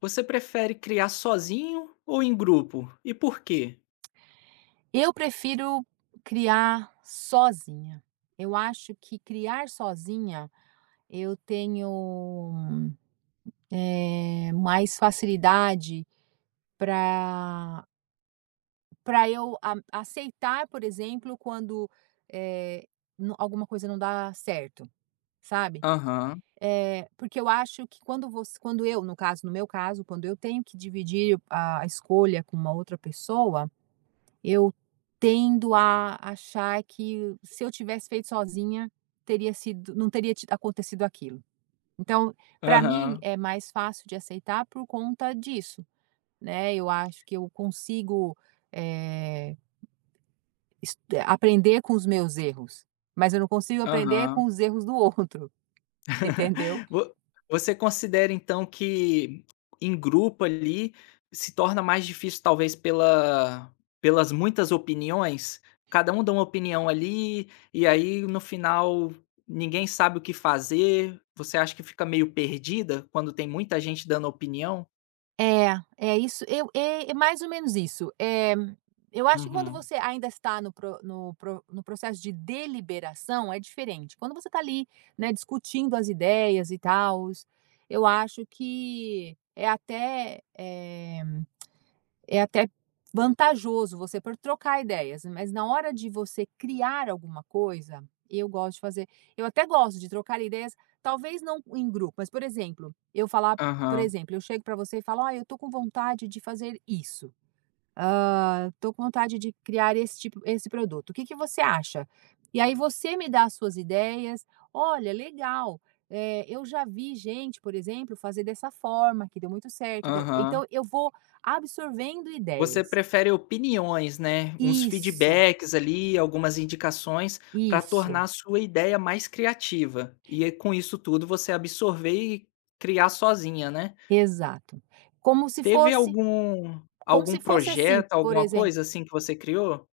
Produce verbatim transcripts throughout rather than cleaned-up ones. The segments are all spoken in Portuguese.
Você prefere criar sozinho ou em grupo? E por quê? Eu prefiro criar sozinha. Eu acho que criar sozinha eu tenho, eh, mais facilidade para para eu a aceitar, por exemplo, quando, eh, no alguma coisa não dá certo, sabe. Aham, Eh, porque eu acho que quando você quando eu, no caso no meu caso, quando eu tenho que dividir a a escolha com uma outra pessoa, eu tendo a achar que se eu tivesse feito sozinha, teria sido não teria ti acontecido aquilo. Então, para mim aham, é mais fácil de aceitar por conta disso, né, eu acho que eu consigo, eh, es eh, aprender com os meus erros, mas eu não consigo aprender com aham. os erros do outro, entendeu? Vo você considera então que em grupo ali se torna mais difícil talvez pela pelas muitas opiniões? Cada um dá uma opinião ali, e aí no final ninguém sabe o que fazer. Você acha que fica meio perdida quando tem muita gente dando opinião? É, é isso, eu é é mais ou menos isso. Eh, eu acho que quando Uhum. você ainda está no pro no pro no processo de deliberação, é diferente. Quando você está ali, né, discutindo as ideias e tal, eu acho que é até, eh é até vantajoso você por trocar ideias, mas na hora de você criar alguma coisa, eu gosto de fazer eu até gosto de trocar ideias, talvez não em grupo, mas, por exemplo, eu falar por Aham, exemplo, eu chego para você e falo: "Ah, eu tô com vontade de fazer isso". Ah, tô com vontade de criar esse tipo, esse produto. O que que você acha? E aí você me dá as suas ideias. Olha, legal. Eh, eu já vi gente, por exemplo, fazer dessa forma, que deu muito certo. Então, aham. então eu vou absorvendo Você ideias. prefere opiniões, né, uns Isso, feedbacks ali, algumas indicações para tornar isso, a sua ideia mais criativa. E aí com isso tudo você absorver e criar sozinha, né. exato. Como se Teve fosse, algum como algum se fosse assim, projeto, por alguma exemplo. coisa assim que você criou?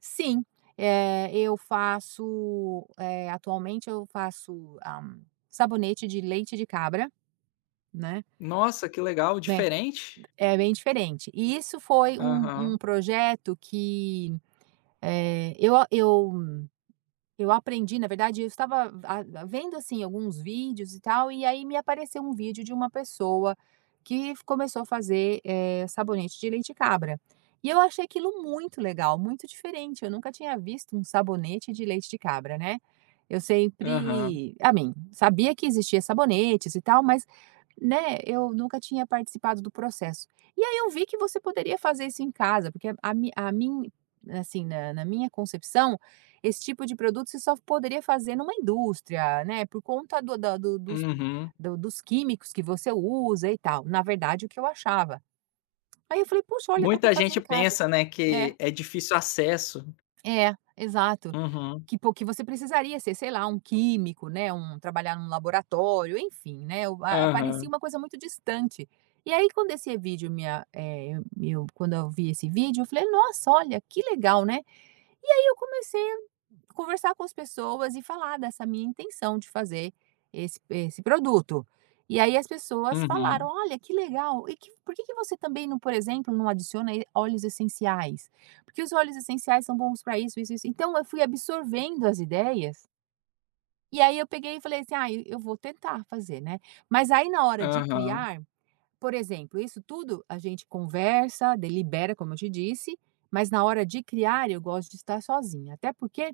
Sim, eh, eu faço, eh, atualmente eu faço ah, sabonete de leite de cabra, né? Nossa, que legal, Né? diferente. É bem diferente. E isso foi um um Aham, projeto que, eh, eu eu eu aprendi, na verdade, eu estava a a- vendo, assim, alguns vídeos e tal, e aí me apareceu um vídeo de uma pessoa que f começou a fazer, eh, sabonete de leite cabra. E eu achei aquilo muito legal, muito diferente, eu nunca tinha visto um sabonete de leite de cabra, né. Eu aham, sempre a mim, Sabia que existia sabonetes e tal, mas, né, eu nunca tinha participado do processo. E aí eu vi que você poderia fazer isso em casa, porque a a, mi a mim assim, na na minha concepção, esse tipo de produto você só poderia fazer numa indústria, né, por conta do da do dos uhum. do dos químicos que você usa e tal. Na verdade, o que eu achava. Aí eu falei: "Puxa, olha, dá para Muita fazer gente em casa". pensa, né, É, que é difícil acesso. é, exato. Uhum, Que po que você precisaria ser, sei lá, um químico, né, um trabalhar num laboratório, enfim, né, o a parecia aham, uma coisa muito distante. E aí quando esse vídeo minha, a eh, Eu quando eu vi esse vídeo, eu falei: "Nossa, olha, que legal, né". E aí eu comecei conversar com as pessoas e falar dessa minha intenção de fazer esse esse produto. E aí as pessoas falaram: uhum, "Olha, que legal, e que por que que você também não, por exemplo, não adiciona e óleos essenciais? Porque os óleos essenciais são bons para isso, isso, isso". Então eu fui absorvendo as ideias, e aí eu peguei e falei assim: "Ah, eu eu vou tentar fazer, né". Mas aí na hora de aham. criar, por exemplo, isso tudo a gente conversa, delibera, como eu te disse, mas na hora de criar eu gosto de estar sozinha, até porque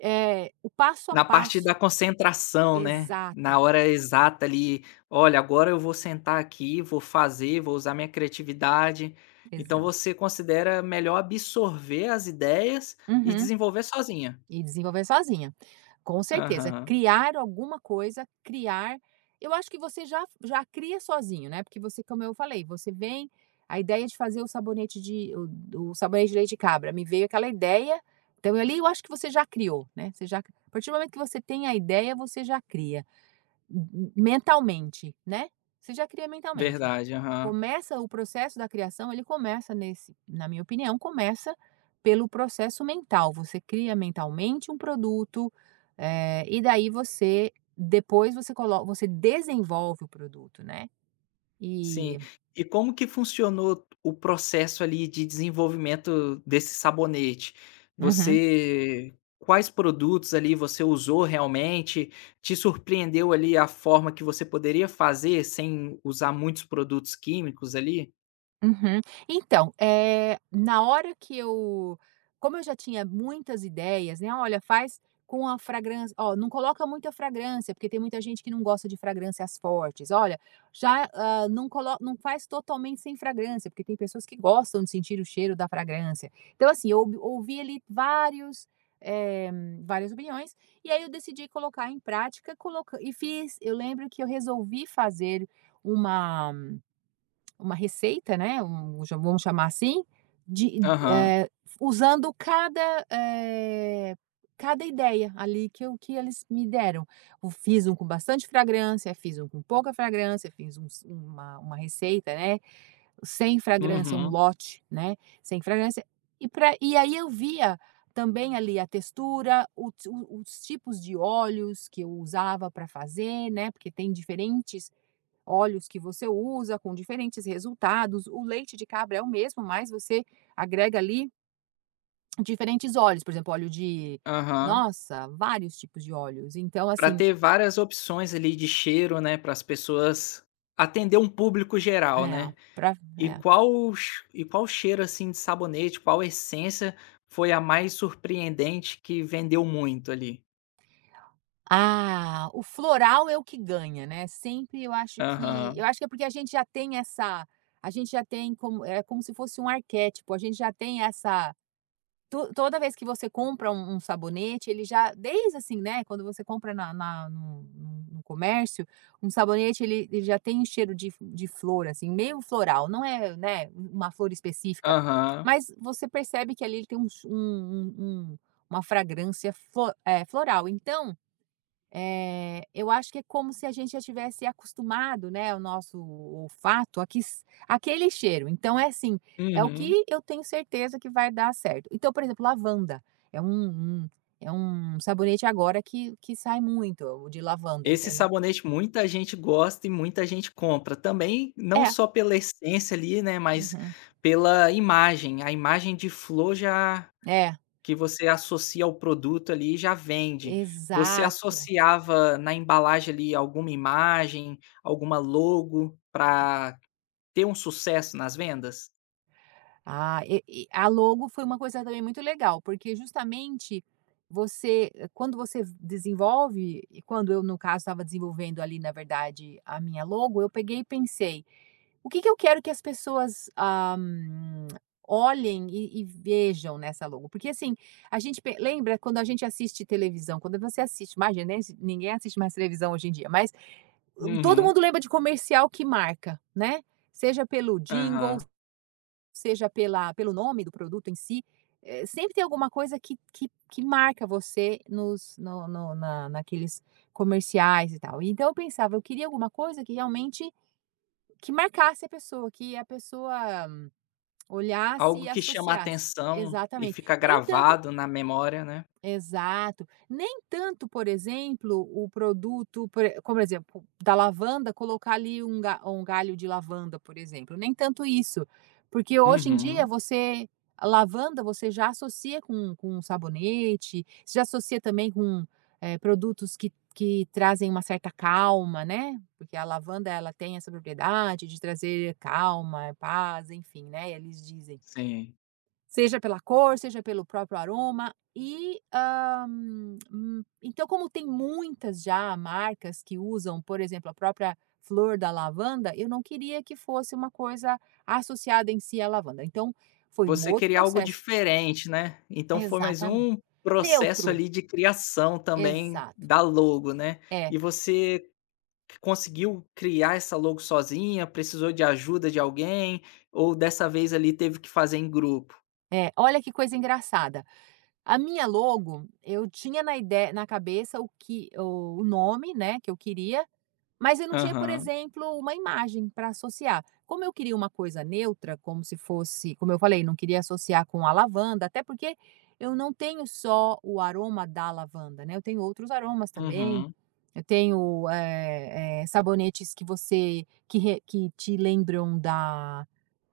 é, o passo a Na parte da passo. concentração, né, Exato, na hora exata ali, é, "Olha, agora eu vou sentar aqui, vou fazer, vou usar minha criatividade". Então exato. você considera melhor absorver as ideias e Uhum. desenvolver sozinha. E desenvolver sozinha, com certeza. Aham, Criar alguma coisa, criar eu acho que você já já cria sozinho, né, porque você como eu falei, você vem a ideia de fazer o sabonete de o o sabonete de leite de cabra, me veio aquela ideia, então ali eu acho que você já criou, né, você já a partir do momento que você tem a ideia, você já cria, mentalmente, né, você já cria mentalmente. verdade, aham. Começa o processo da criação, ele começa nesse na minha opinião, começa pelo processo mental. Você cria mentalmente um produto, eh, e daí você depois você coloca, você desenvolve o produto, né. Sim. E E como que funcionou o processo ali de desenvolvimento desse sabonete? uhum. Você quais produtos ali você usou realmente? Te surpreendeu ali a forma que você poderia fazer sem usar muitos produtos químicos ali? Uhum. Então, eh, na hora que eu como eu já tinha muitas ideias, né, "Olha, faz com a fragrância, ó, não coloca muita fragrância, porque tem muita gente que não gosta de fragrâncias fortes. Olha, já, hã, não coloca não faz totalmente sem fragrância, porque tem pessoas que gostam de sentir o cheiro da fragrância". Então, assim, eu ouvi ouvi ali vários, eh, várias opiniões, e aí eu decidi colocar em prática, coloca e fiz. Eu lembro que eu resolvi fazer uma uma receita, né, um já vamos chamar assim, de Aham. eh, usando cada, eh, cada ideia ali que eu que eles me deram. Eu fiz um com bastante fragrância, fiz um com pouca fragrância, fiz uns uma uma receita, né, sem fragrância, um Uhum. lote, né, sem fragrância, e pra e aí eu via também ali a textura, o o os tipos de óleos que eu usava para fazer, né, porque tem diferentes óleos que você usa, com diferentes resultados. O leite de cabra é o mesmo, mas você agrega ali diferentes óleos, por exemplo, óleo de Aham. nossa, vários tipos de óleos. Então, Pra assim, ter várias opções ali de cheiro, né, para as pessoas atender um público geral, é, né? pra E é. qual o e qual o cheiro, assim, de sabonete, qual essência foi a mais surpreendente que vendeu muito ali? Ah, o floral é o que ganha, né, sempre eu acho que eu Aham, acho que é porque a gente já tem essa a gente já tem como é como se fosse um arquétipo, a gente já tem essa to toda vez que você compra um um sabonete, ele já desde assim, né, quando você compra na na no no no comércio, um sabonete ele ele já tem um cheiro de de flor, assim, meio floral, não é, né, um, uma flor específica, aham, mas você percebe que ali ele tem um ch- um um um uma fragrância flo eh, floral. Então, eh, eu acho que é como se a gente já tivesse acostumado, né, o nosso olfato aquis aquele cheiro. Então é assim, é o uhum. que eu tenho certeza que vai dar certo. Então, por exemplo, lavanda é um um é um sabonete agora que que sai muito, o de lavanda, Esse entendeu? sabonete muita gente gosta e muita gente compra, também não É. só pela essência ali, né, mas Uhum. pela imagem, a imagem de flor já É, que você associa ao produto ali já vende. Você exato. associava na embalagem ali alguma imagem, alguma logo para ter um sucesso nas vendas? Ah, e e a logo foi uma coisa também muito legal, porque justamente você eh, quando você desenvolve e quando eu, no caso, estava desenvolvendo ali, na verdade, a minha logo, eu peguei e pensei: "O que que eu quero que as pessoas, ah, hum, olhem e e vejam nessa logo?" Porque, assim, a gente pe lembra quando a gente assiste televisão, quando você assiste imagina, nem assis ninguém assiste mais televisão hoje em dia, mas uh, todo Uhum. mundo lembra de comercial que marca, né? Seja pelo jingle, Aham. seja pela pelo nome do produto em si, eh, sempre tem alguma coisa que que que marca você nos no no na naqueles comerciais e tal. Então eu pensava, eu queria alguma coisa que realmente que marcasse a pessoa, que a pessoa hum, olhasse Algo e que chama a associasse. atenção e Exatamente. fica Nem tanto gravado na memória, né. exato. Nem tanto, por exemplo, o produto, por e- como por exemplo, da lavanda, colocar ali um, ga- um galho de lavanda, por exemplo. Nem tanto isso. Porque hoje em dia Uhum. você, a lavanda, você já associa com, com sabonete, você já associa também com eh, produtos que, que trazem uma certa calma, né? Porque a lavanda, ela tem essa propriedade de trazer calma, paz, enfim, né? Eles dizem. Sim. Seja pela cor, seja pelo próprio aroma e, hã, hum, então como tem muitas já marcas que usam, por exemplo, a própria flor da lavanda, eu não queria que fosse uma coisa associada em si à lavanda, então foi um Você outro queria algo processo. diferente, né. Então foi mais Exatamente. um processo Neutro, ali de criação também exato. da logo, né. É, E você conseguiu criar essa logo sozinha, precisou de ajuda de alguém, ou dessa vez ali teve que fazer em grupo? é. Olha que coisa engraçada, a minha logo, eu tinha na ideia, na cabeça o que o o nome, né, que eu queria, mas eu não tinha, por Aham. exemplo, uma imagem para associar. Como eu queria uma coisa neutra, como se fosse, como eu falei, não queria associar com a lavanda, até porque eu não tenho só o aroma da lavanda, né? Eu tenho outros aromas também. Uhum. Eu tenho eh, eh, sabonetes que você que, re- que te lembram da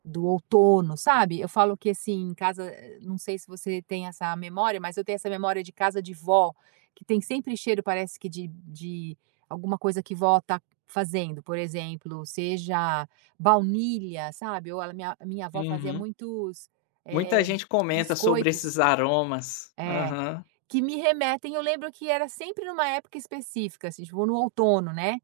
do outono, sabe? Eu falo que, assim, em casa, eh, não sei se você tem essa memória, mas eu tenho essa memória de casa de vó, que tem sempre cheiro, parece que de de alguma coisa que vó tá fazendo, por exemplo, seja baunilha, sabe, ou a minha a minha avó fazia Uhum. muitos, Muita eh, gente comenta sobre biscoitos esses aromas. é, Aham, que me remetem eu lembro que era sempre numa época específica, assim, tipo no outono, né.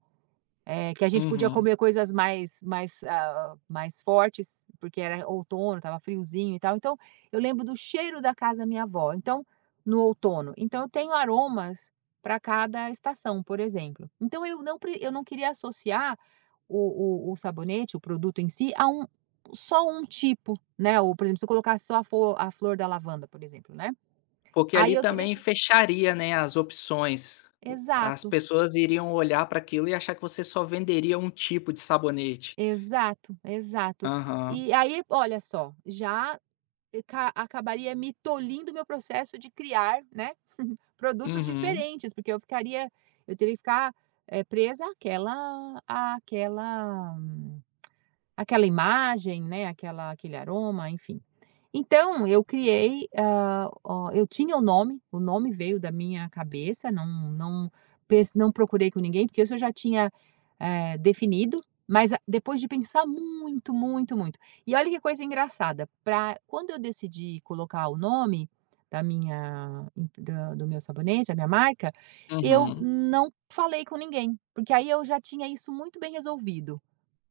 Eh, que a gente podia uhum. comer coisas mais mais, ah, mais fortes, porque era outono, estava friozinho e tal. Então, eu lembro do cheiro da casa da minha avó, então no outono. Então, eu tenho aromas para cada estação, por exemplo. Então, eu não pre eu não queria associar o o o sabonete, o produto em si, a um só um tipo, né, ou, por exemplo, se eu colocasse só a fo a flor da lavanda, por exemplo, né, Porque aí ali eu teria também que fecharia, né, as opções. O as exato, pessoas iriam olhar para aquilo e achar que você só venderia um tipo de sabonete. exato, exato. Aham. E aí, olha só, já ca acabaria me tolhindo o meu processo de criar, né, produtos Uhum, diferentes, porque eu ficaria eu teria que ficar, eh, presa àquela àquela hum, aquela imagem, né, aquela aquele aroma, enfim. Então eu criei, hã, o eu tinha o nome, o nome veio da minha cabeça, não não pes não procurei com ninguém, porque isso eu já tinha, eh, definido, mas a depois de pensar muito, muito, muito. E olha que coisa engraçada, pra quando eu decidi colocar o nome da minha em da do meu sabonete, da minha marca, eu uhum. não falei com ninguém, porque aí eu já tinha isso muito bem resolvido.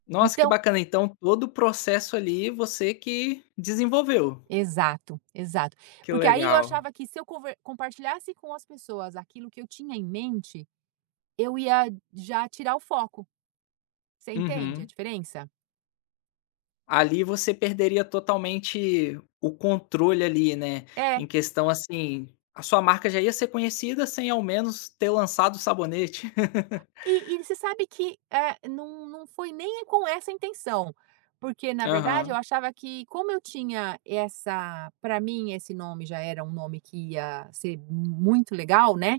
Nossa, que Então bacana, então todo o processo ali você que desenvolveu. exato, exato. Que Porque aí eu legal. achava que se eu conver compartilhasse com as pessoas aquilo que eu tinha em mente, eu ia já tirar o foco. Você entende a Uhum. diferença? Ali você perderia totalmente o controle ali, né, É. em questão, assim, a sua marca já ia ser conhecida sem ao menos ter lançado o sabonete. E e você sabe que, eh, não não foi nem com essa intenção, porque na verdade eu Aham, achava que como eu tinha essa para mim esse nome já era um nome que ia ser muito legal, né,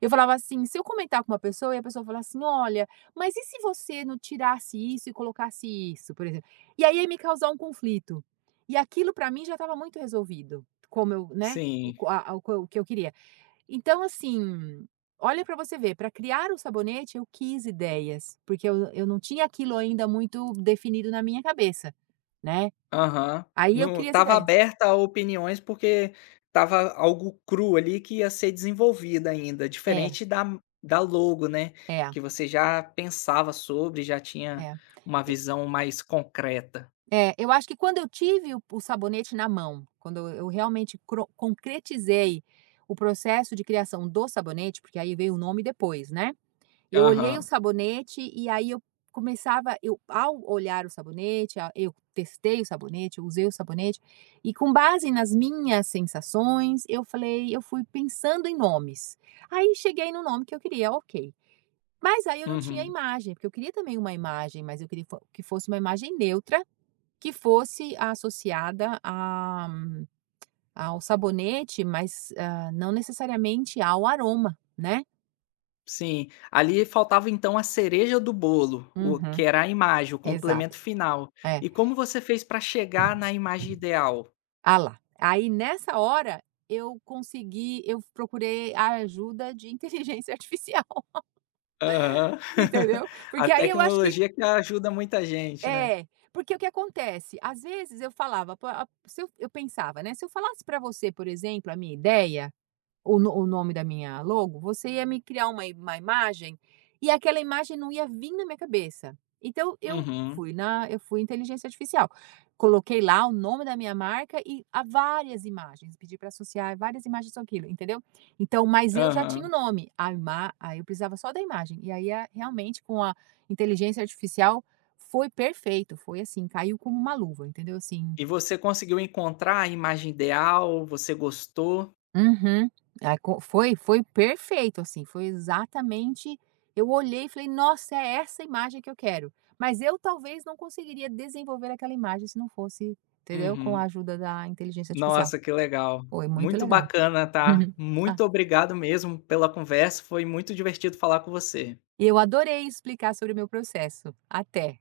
eu falava assim, se eu comentar com uma pessoa e a pessoa falar assim: "Olha, mas e se você não tirasse isso e colocasse isso?", por exemplo. E aí ia me causar um conflito. E aquilo para mim já estava muito resolvido, como eu, né, o sim, co- a a- o que eu queria. Então, assim, olha para você ver, para criar o sabonete eu quis ideias, porque eu, eu não tinha aquilo ainda muito definido na minha cabeça, né? aham. Aí eu Não queria as tava ideias. aberta a opiniões, porque tava algo cru ali que ia ser desenvolvido ainda, É, diferente da da logo, né, é, que você já pensava sobre, já tinha é. uma E- visão mais concreta. É, eu acho que quando eu tive o, o sabonete na mão, quando eu, eu realmente cro- concretizei o processo de criação do sabonete, porque aí veio o nome depois, né? Eu olhei o Aham, sabonete e aí eu começava eu ao olhar o sabonete, a eu testei o sabonete, eu usei o sabonete, e com base nas minhas sensações, eu falei eu fui pensando em nomes. Aí cheguei no nome que eu queria, ok. Mas aí eu não tinha uhum. imagem, porque eu queria também uma imagem, mas eu queria fo que fosse uma imagem neutra, que fosse associada a ao sabonete, mas, hã, não necessariamente ao aroma, né. Sim, ali faltava então a cereja do bolo, o que Uhum, era a imagem, o exato. complemento final. É. E como você fez para chegar na imagem ideal? Ah lá. Aí nessa hora, eu consegui eu procurei a ajuda de inteligência artificial, Aham. entendeu. A Porque aí eu acho que tecnologia que ajuda muita gente, né. é, porque o que acontece, às vezes eu falava, po a se eu eu pensava, né, se eu falasse para você, por exemplo, a minha ideia, o no o nome da minha logo, você ia me criar uma i uma imagem, e aquela imagem não ia vir na minha cabeça. Então eu Uhum, fui na eu fui inteligência artificial, coloquei lá o nome da minha marca e há várias imagens, pedi para associar várias imagens com aquilo, entendeu? Então mas eu já tinha o aham. nome, a ima aí eu precisava só da imagem, e aí a realmente com a inteligência artificial foi perfeito, foi assim, caiu como uma luva, entendeu? Assim, E você conseguiu encontrar a imagem ideal? Você gostou? uhum. Ah, co foi foi perfeito, assim, foi exatamente eu olhei e falei: "Nossa, é essa imagem que eu quero". Mas eu talvez não conseguiria desenvolver aquela imagem se não fosse, entendeu, com a Uhum. ajuda da inteligência artificial. Nossa, que legal. Foi muito Muito legal. bacana, tá. Ah, Muito obrigado mesmo pela conversa, foi muito divertido falar com você. e eu adorei explicar sobre o meu processo. Até.